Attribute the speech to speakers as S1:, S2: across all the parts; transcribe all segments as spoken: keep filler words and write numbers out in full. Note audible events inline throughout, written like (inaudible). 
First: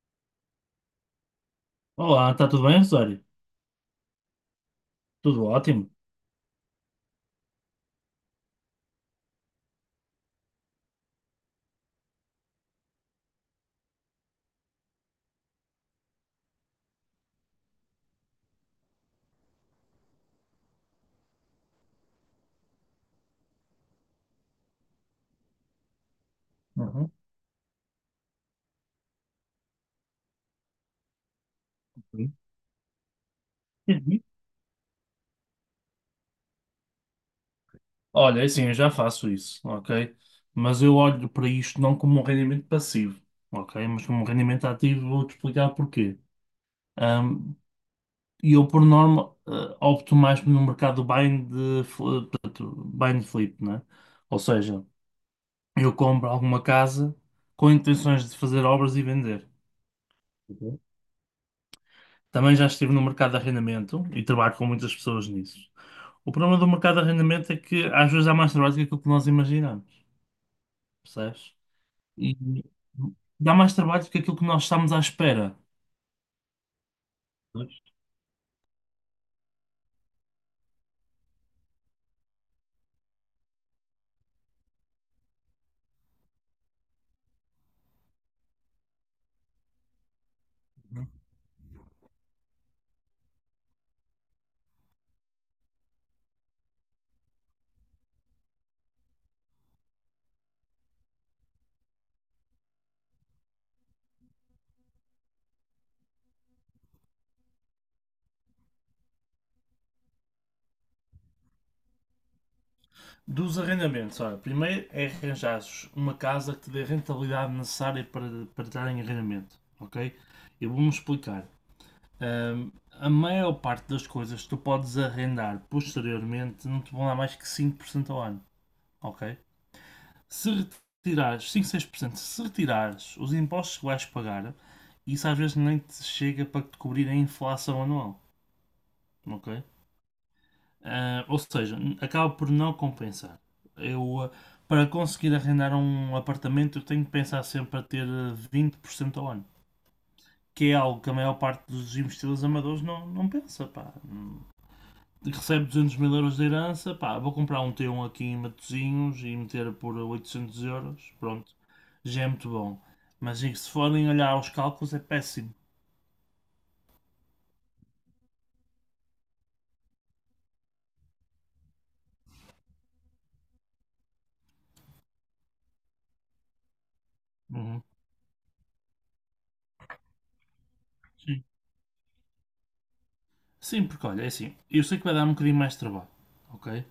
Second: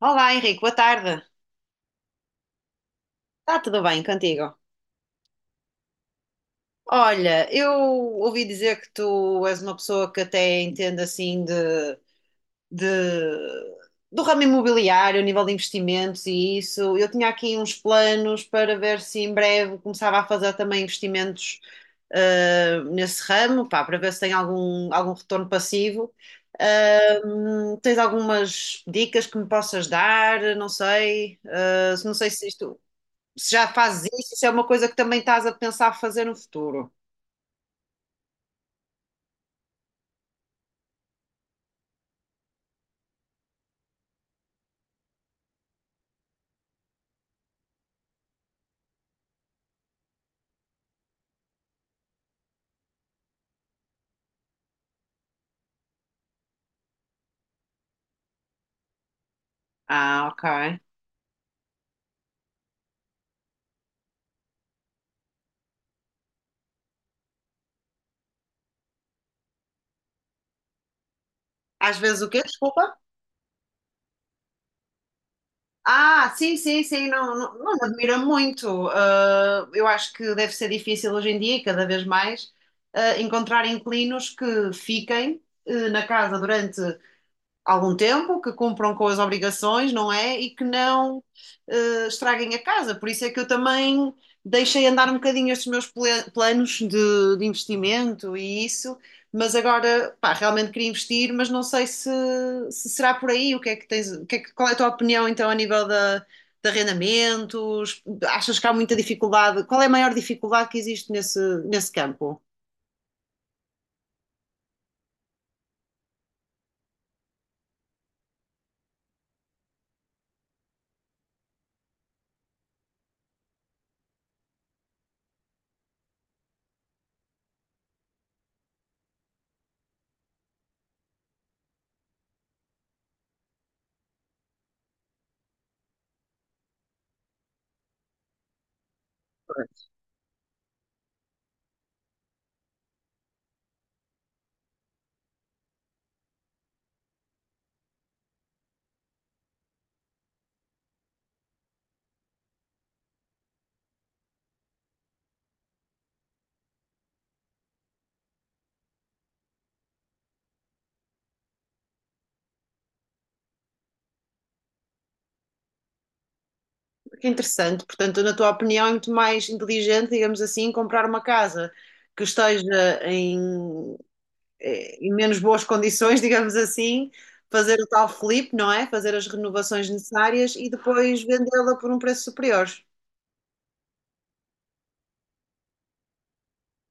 S1: Olá, Henrique, boa tarde.
S2: Olá, está tudo bem, Rosário?
S1: Está tudo bem contigo?
S2: Tudo ótimo.
S1: Olha, eu ouvi dizer que tu és uma pessoa que até entende assim de, de- do ramo imobiliário, a nível de investimentos e isso. Eu tinha aqui uns planos para ver se em breve começava a fazer também investimentos ah, nesse ramo, pá, para ver se tem algum, algum retorno passivo.
S2: Uhum.
S1: Ah, hum, tens algumas dicas que me possas dar? Não sei. ah, não sei
S2: Sim.
S1: se isto. Se já fazes
S2: Uhum.
S1: isso, isso é uma coisa que também estás a pensar fazer no futuro.
S2: Olha, é assim, eu já faço isso, ok? Mas eu olho para isto não como um rendimento passivo, ok? Mas como um rendimento ativo, vou-te explicar porquê. Ahm, E eu, por norma, eh, opto mais no mercado bind, de, fl- eh, portanto, buy and flip, né? Ou seja, eu compro alguma casa com intenções de fazer obras e vender.
S1: Ah, ok.
S2: Uhum. Também já estive no mercado de arrendamento e trabalho com muitas pessoas nisso. O problema do mercado de arrendamento é que às vezes dá mais trabalho do que aquilo que nós imaginamos, percebes?
S1: Às vezes o
S2: E
S1: quê? Desculpa?
S2: dá mais trabalho do que aquilo que nós estamos à espera.
S1: Ah, sim, sim, sim, não, não, não me
S2: Percebes?
S1: admira muito. Ah, eu acho que deve ser difícil hoje em dia, e cada vez mais, ah, encontrar inquilinos que fiquem eh, na casa durante algum tempo, que cumpram com as obrigações, não é? E que não eh, estraguem a casa. Por isso é que eu também deixei andar um bocadinho estes meus ple- planos de, de investimento e isso, mas agora, pá, realmente queria investir, mas não sei se, se será por aí. O que é que tens, o que é que- qual é a tua opinião então a nível da, de arrendamentos? Achas que há muita dificuldade? Qual é a maior dificuldade que existe nesse, nesse campo?
S2: Dos arrendamentos, olha, primeiro é arranjares uma casa que te dê a rentabilidade necessária para, para estar em arrendamento, ok? Eu vou-me explicar. Ahm, a maior parte das coisas que tu podes arrendar posteriormente não te vão dar mais que cinco por cento ao ano, ok? Se retirares cinco seis por cento, se retirares os impostos que vais pagar, isso às vezes nem te chega para te cobrir a inflação anual, ok? Ah, ou seja, acaba por não compensar. Eu, ah, para conseguir arrendar um apartamento, eu tenho que pensar sempre a ter uh, vinte por cento ao ano, que é algo que a maior parte dos investidores amadores não, não pensa, pá. Recebe duzentos mil euros de herança, pá, vou comprar um T um aqui em Matosinhos e meter por oitocentos euros, pronto, já é muito bom. Mas se forem olhar aos cálculos é péssimo.
S1: Que é interessante. Portanto, na tua opinião, é muito mais inteligente, digamos assim, comprar uma casa que esteja em, eh, em menos boas condições, (laughs) digamos assim, fazer
S2: Uhum.
S1: o tal flip, não é? Fazer as renovações necessárias e depois
S2: Sim.
S1: vendê-la por um preço superior.
S2: Sim, porque olha, é assim, eu sei que vai dar um bocadinho mais de trabalho, ok?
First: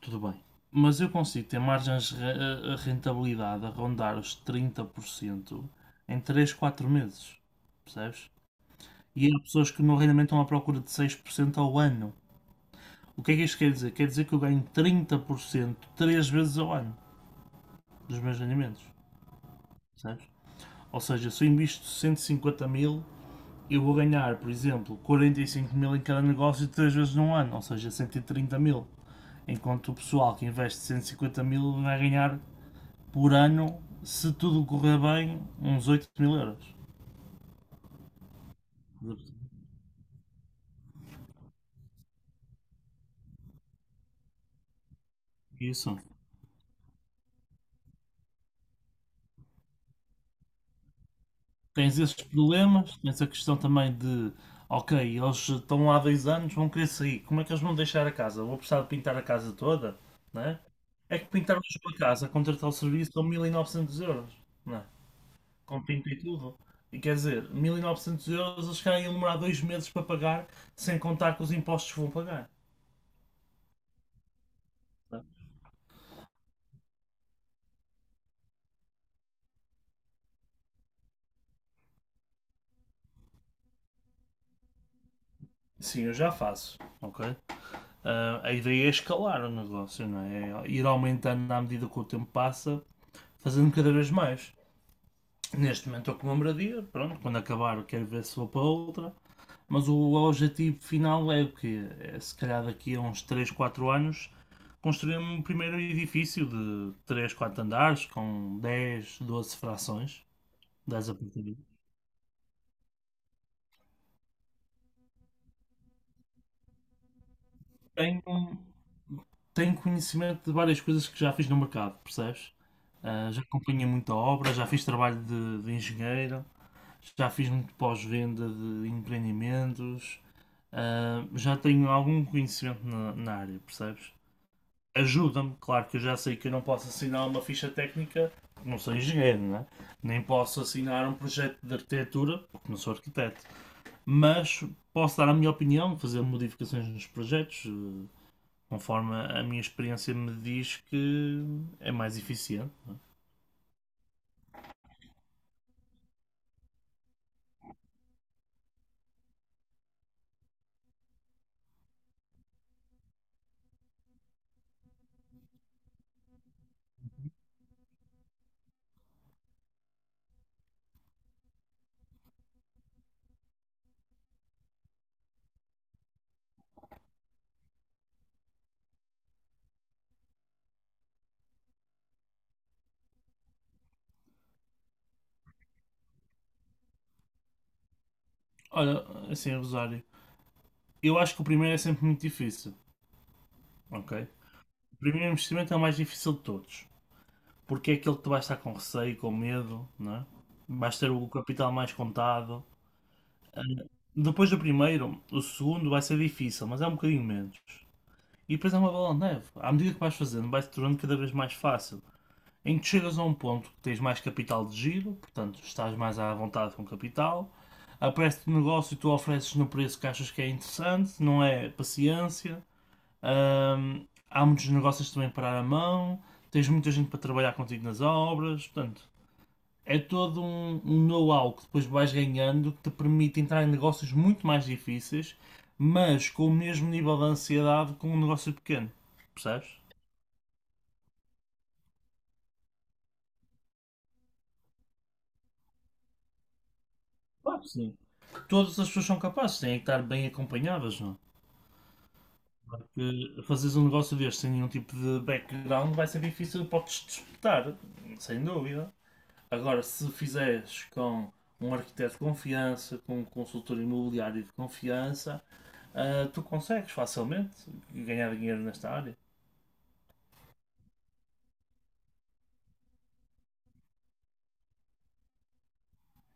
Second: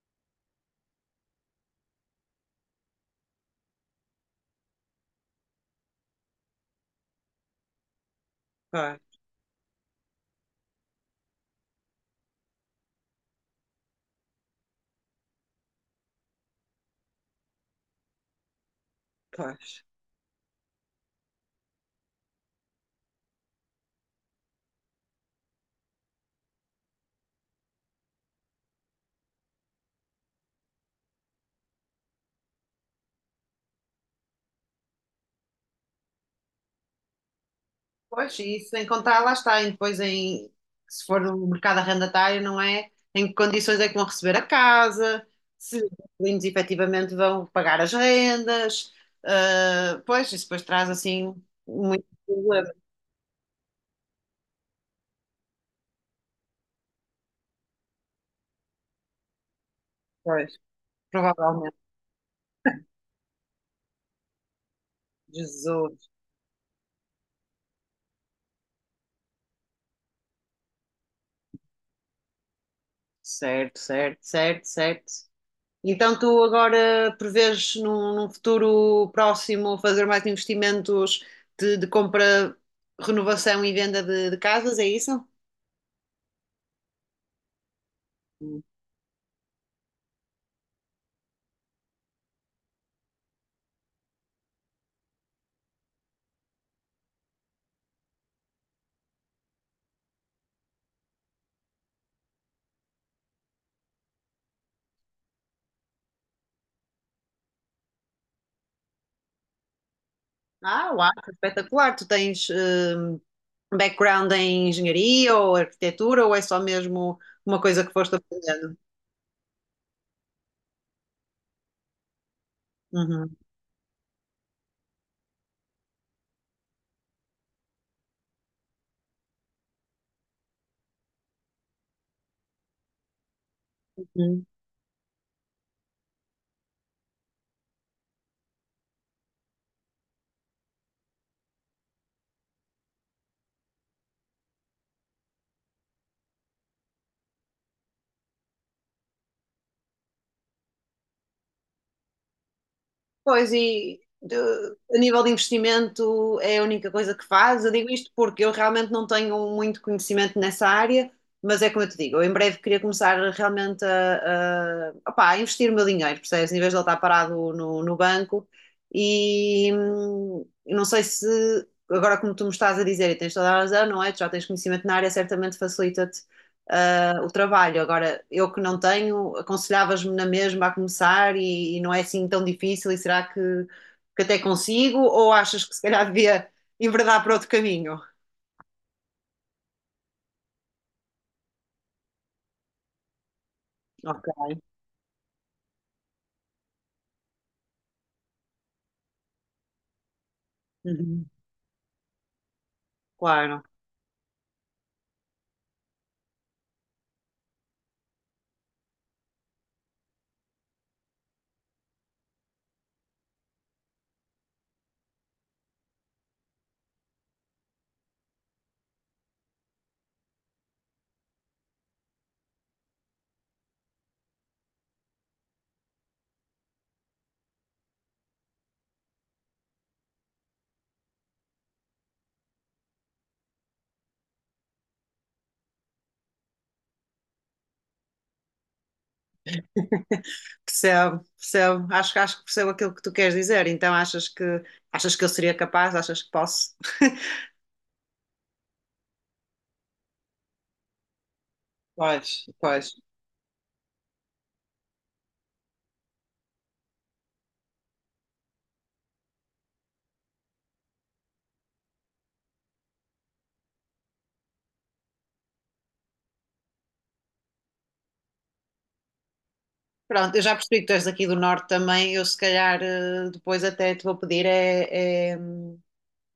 S2: Tudo bem. Mas eu consigo ter margens de re- eh, rentabilidade a rondar os trinta por cento em três quatro meses, percebes?
S1: Pois,
S2: E há pessoas que no rendimento estão à procura de seis por cento ao ano. O que é que isto quer dizer? Quer dizer que eu ganho trinta por cento três vezes ao ano dos meus rendimentos,
S1: pois.
S2: percebes? Ou seja, se eu invisto cento e cinquenta mil, eu vou ganhar, por exemplo, quarenta e cinco mil em cada negócio três vezes num ano, ou seja, cento e trinta mil. Enquanto o pessoal que investe cento e cinquenta mil vai ganhar por ano, se tudo correr bem, uns oito mil euros.
S1: Pois, e isso sem contar, lá está, e depois em, se for no mercado arrendatário, não é? Em que condições é que vão receber a casa, se os
S2: Isso.
S1: inquilinos efetivamente vão pagar as rendas, ah, pois, isso depois traz assim
S2: Tens
S1: muito
S2: esses
S1: problema,
S2: problemas, tens a questão também de, ok, eles estão lá há dois anos, vão querer sair, como é que eles vão deixar a casa? Vou precisar de pintar a casa toda,
S1: pois,
S2: né? É que pintar
S1: provavelmente.
S2: hoje uma casa, contratar o serviço são mil e novecentos euros, né? Com pinto
S1: Jesus,
S2: e tudo. E quer dizer, mil e novecentos euros eles querem demorar dois meses para pagar, sem contar com os impostos que vão pagar.
S1: certo, certo, certo, certo.
S2: Né?
S1: Então tu agora prevês num, num futuro próximo fazer mais investimentos de, de compra, renovação e venda de de casas, é isso?
S2: Sim, eu já faço, ok? Ah, a ideia é escalar o negócio, não é? É ir aumentando à medida que o tempo passa, fazendo cada vez mais. Neste momento estou com uma moradia, pronto, quando acabar quero ver se vou para outra, mas o objetivo final é o quê? É se calhar daqui a uns três quatro anos construir um primeiro edifício de três quatro andares com dez doze frações,
S1: Ah,
S2: dez
S1: uau,
S2: apartamentos.
S1: espetacular. Tu tens hum, background em engenharia ou arquitetura ou é só mesmo uma coisa que foste
S2: Tenho,
S1: aprendendo?
S2: tenho conhecimento de várias coisas que já fiz no mercado, percebes? Ah,
S1: Uhum.
S2: já acompanhei muita obra, já fiz trabalho de, de engenheiro, já fiz muito pós-venda de empreendimentos, ah, já tenho algum conhecimento na, na área, percebes?
S1: Uhum.
S2: Ajuda-me, claro que eu já sei que eu não posso assinar uma ficha técnica, não sou engenheiro, né? Nem posso assinar um projeto de arquitetura, porque não sou arquiteto, mas posso dar a minha opinião, fazer modificações nos projetos, eh, conforme a minha experiência me diz que é mais eficiente.
S1: Pois, e de- a nível de investimento é a única coisa que faz. Eu digo isto porque eu realmente não tenho muito conhecimento nessa área, mas é como eu te digo, eu em breve queria começar realmente a, a, opá, a investir o meu dinheiro, percebes? Em vez de ele estar parado no, no banco. E hum, eu não sei se, agora como tu me estás a dizer, e tens toda a razão, não é? Tu já tens conhecimento na área, certamente facilita-te uh, o trabalho. Agora, eu que não tenho, aconselhavas-me na mesma a começar e, e não é assim tão difícil, e será que, que até consigo? Ou achas que se calhar devia enverdar para outro caminho?
S2: Olha, assim, Rosário, eu acho que o primeiro é sempre muito difícil, ok?
S1: Ok.
S2: O primeiro investimento é o mais difícil de todos. Porque é aquele que tu vais estar com receio, com medo, não é? Vais ter o
S1: Uhum.
S2: capital mais contado.
S1: Claro.
S2: Depois do primeiro, o segundo vai ser difícil, mas é um bocadinho menos. E depois é uma bola de neve. À medida que vais fazendo, vai-se tornando cada vez mais fácil. Em que chegas a um ponto que tens mais capital de giro, portanto estás mais à vontade com capital, aparece-te um negócio e tu ofereces no preço que achas que é interessante, não é paciência. Hum, há muitos negócios também para a mão, tens muita gente para trabalhar contigo nas obras, portanto, é todo um, um know-how que depois vais ganhando que te permite entrar em negócios muito mais difíceis, mas com o mesmo nível de ansiedade com um negócio pequeno. Percebes?
S1: (laughs) percebo, percebo, acho, que acho que percebo aquilo que tu queres dizer, então achas que achas que eu seria capaz, achas que posso? (laughs)
S2: Claro que sim. Todas as pessoas são capazes, têm que estar bem acompanhadas, não?
S1: Pois, pois.
S2: Porque fazeres um negócio deste sem nenhum tipo de background vai ser difícil, podes disputar, sem dúvida. Agora, se fizeres com um arquiteto de confiança, com um consultor imobiliário de confiança, ah, tu consegues facilmente ganhar dinheiro nesta área.
S1: Pronto, eu já percebi que tu és aqui do norte também, eu se calhar eh, depois até te vou pedir é, é,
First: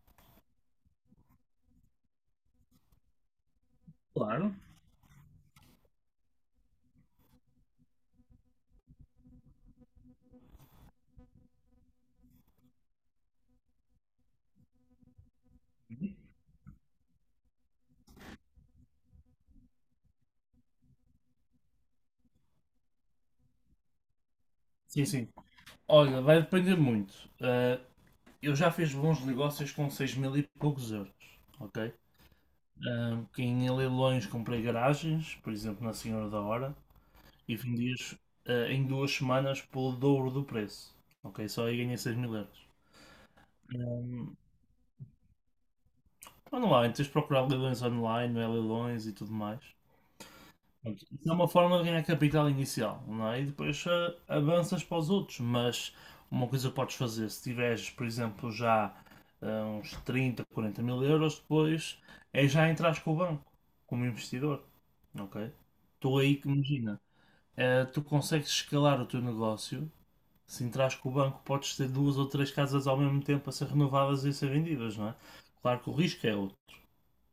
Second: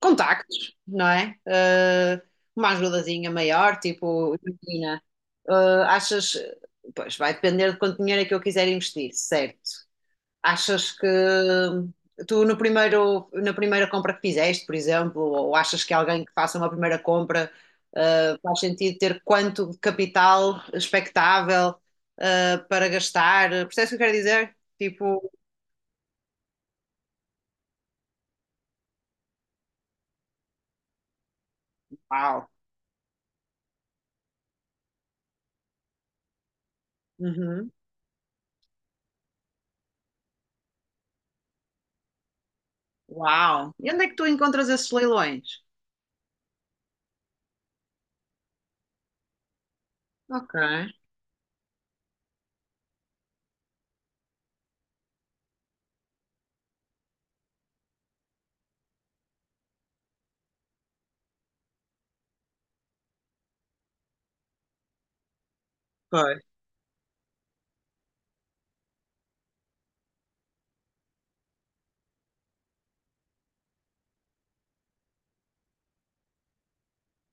S1: contactos, não é? Eh, uma ajudazinha maior, tipo,
S2: Claro.
S1: imagina, eh, achas, pois vai depender de quanto dinheiro é que eu quiser investir, certo? Achas que tu no primeiro, na primeira compra que fizeste, por exemplo, ou achas que alguém que faça uma primeira compra, eh, faz sentido ter quanto de capital expectável, eh, para gastar? Percebes o que eu quero dizer?
S2: Sim, sim.
S1: Tipo,
S2: Olha, vai depender muito. Ah, eu já fiz bons negócios com seis mil e poucos euros, ok?
S1: uau,
S2: Ah, que em leilões comprei garagens, por exemplo, na Senhora da Hora, e
S1: uhum,
S2: vendi-as ah, em duas semanas pelo dobro do preço, ok? Só aí ganhei seis mil euros.
S1: uau. E onde é que tu encontras esses leilões?
S2: Ah, online, tens de procurar leilões online, não é leilões e tudo mais.
S1: Ok.
S2: Pronto, isso é uma forma de ganhar capital inicial, não é? E depois ah, avanças para os outros, mas uma coisa que podes fazer, se tiveres, por exemplo, já ah, uns trinta, quarenta mil euros, depois é já entrar com o banco, como investidor, ok? Tu aí
S1: Pois.
S2: que imagina, ah, tu consegues escalar o teu negócio, se entras com o banco podes ter duas ou três casas ao mesmo tempo a ser renovadas e a ser vendidas, não é? Claro que o risco é outro.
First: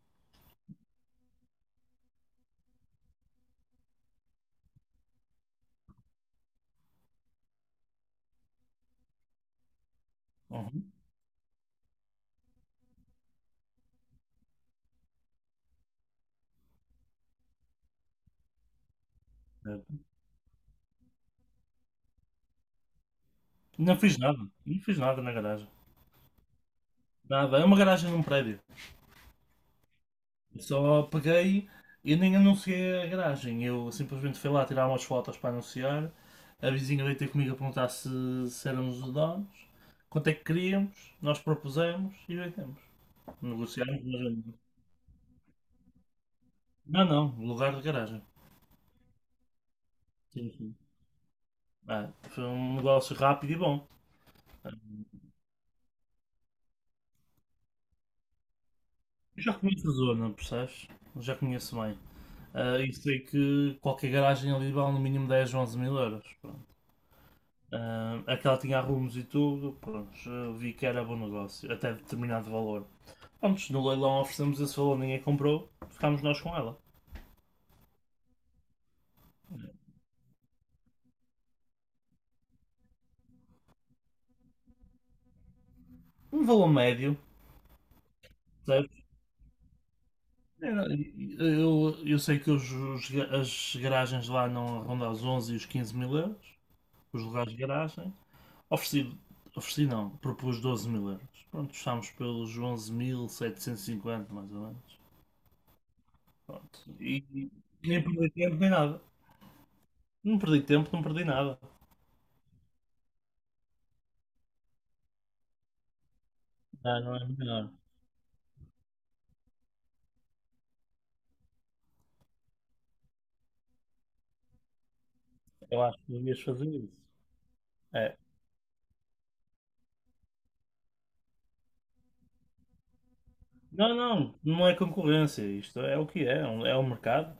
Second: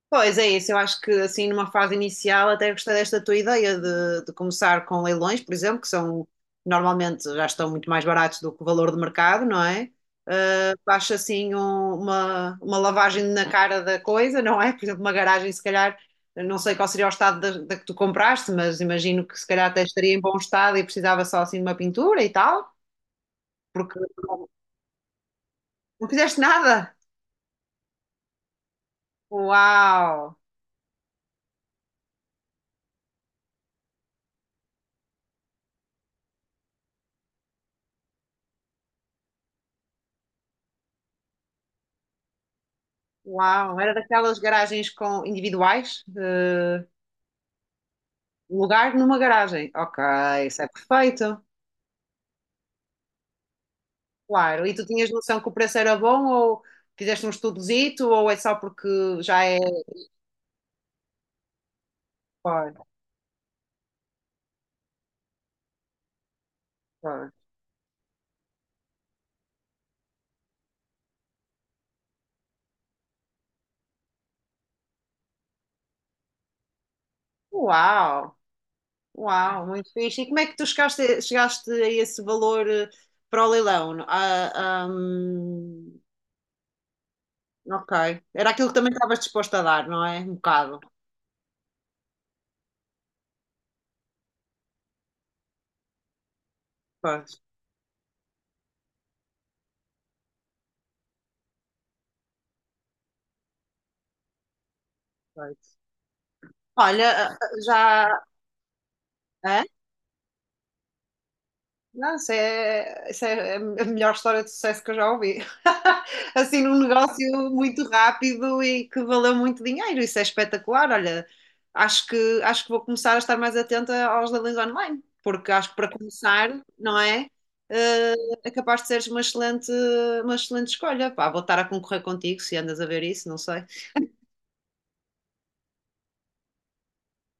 S1: Pois é isso, eu acho que assim numa fase inicial até gostei desta tua ideia de, de começar com leilões, por exemplo, que são normalmente já estão muito mais baratos do que o valor de mercado, não é? Uh,
S2: Uhum,
S1: acho assim um- uma, uma lavagem na cara da coisa, não é? Por exemplo, uma garagem, se calhar, não sei qual seria o estado da, da que tu compraste, mas imagino que se calhar até
S2: certo.
S1: estaria em bom estado e precisava só assim de uma pintura e tal, porque
S2: Não fiz nada,
S1: não,
S2: não fiz nada na garagem.
S1: não fizeste nada.
S2: Nada, é uma garagem num prédio.
S1: Uau!
S2: Só peguei, eu nem anunciei a garagem, eu simplesmente fui lá tirar umas fotos para anunciar. A vizinha veio ter comigo a perguntar se, se éramos os donos, quanto é que queríamos, nós propusemos e vendemos.
S1: Uau, era
S2: Negociámos, mas
S1: daquelas
S2: vendemos.
S1: garagens com individuais? Eh,
S2: Não, não, lugar de garagem.
S1: lugar numa garagem. Ok,
S2: Sim,
S1: isso é
S2: sim.
S1: perfeito.
S2: Ah, foi um negócio rápido e bom.
S1: Claro, e tu tinhas noção que o preço era bom ou fizeste um estudozito ou é só porque
S2: Eu
S1: já
S2: já
S1: é.
S2: conheço a zona, percebes? Eu já conheço bem. Ah,
S1: Claro,
S2: e sei que qualquer garagem ali vale no mínimo dez ou onze mil euros.
S1: claro.
S2: Ah, aquela tinha arrumos e tudo, pronto, vi que era bom negócio, até determinado valor. Antes no leilão oferecemos esse valor, ninguém comprou, ficámos nós com ela.
S1: Uau, uau, muito fixe. E como é que tu chegaste, chegaste a esse valor eh, para o leilão? Ah, hum,
S2: Um valor médio,
S1: ok, era aquilo que também
S2: percebes?
S1: estavas disposto a dar, não é? Um bocado.
S2: Era- Eu, eu sei que os, os ga- as garagens lá não rondam os onze e os quinze mil euros, os
S1: Pois,
S2: lugares de garagem. Ofereci, ofereci não, propus doze mil euros. Pronto, estamos pelos onze mil setecentos e cinquenta mais ou menos.
S1: pois.
S2: Pronto.
S1: Olha,
S2: E
S1: ah, ah,
S2: e nem
S1: já.
S2: perdi tempo nem nada.
S1: Hã?
S2: Não perdi tempo, não perdi nada.
S1: Não, isso é, isso é a melhor história de sucesso que eu já ouvi. (laughs) Assim, num
S2: Não, não é
S1: negócio
S2: melhor.
S1: muito rápido e que valeu muito dinheiro. Isso é espetacular. Olha, acho que, acho que vou começar a estar mais atenta aos leilões online, porque acho que
S2: Eu
S1: para
S2: acho que devias
S1: começar,
S2: fazer isso.
S1: não é? Eh,
S2: É.
S1: é capaz de seres uma excelente, uma excelente escolha. Pá, vou estar a concorrer contigo se andas a ver isso, não sei.
S2: Não, não, não é concorrência. Isto é o que é, é um é um mercado.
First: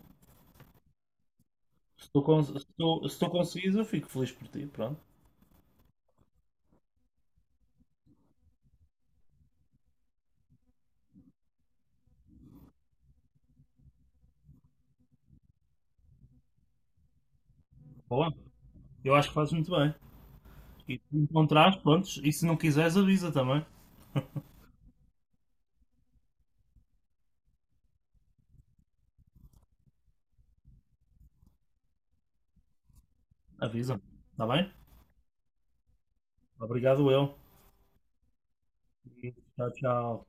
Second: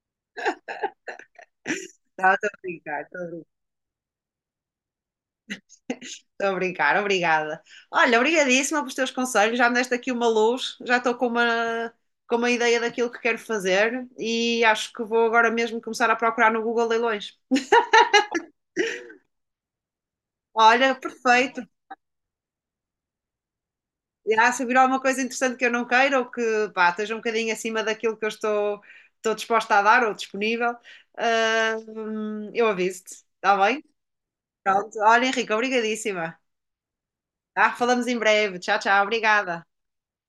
S2: Se tu,
S1: Tá, estou
S2: cons-
S1: a
S2: se
S1: brincar,
S2: tu, se
S1: estou a
S2: tu
S1: brincar.
S2: conseguires, eu fico feliz por ti. Pronto.
S1: Estou a brincar, obrigada. Olha, obrigadíssima pelos teus conselhos, já me deste aqui uma luz, já estou com uma, com uma ideia daquilo que quero fazer e acho que vou agora mesmo começar a procurar no Google Leilões.
S2: Boa. Eu acho que fazes muito bem.
S1: Olha,
S2: E se
S1: perfeito.
S2: encontrares, pronto. E se não quiseres, avisa também.
S1: Já se vir alguma coisa interessante que eu não queira ou que pá, esteja um bocadinho acima daquilo que eu estou, estou disposta a dar ou disponível, ah, hum, eu aviso-te, está bem?
S2: Avisa. Está bem?
S1: Pronto. Olha, Henrique, obrigadíssima.
S2: Obrigado, eu.
S1: Tá? Falamos em breve. Tchau, tchau,
S2: E
S1: obrigada.
S2: tchau, tchau.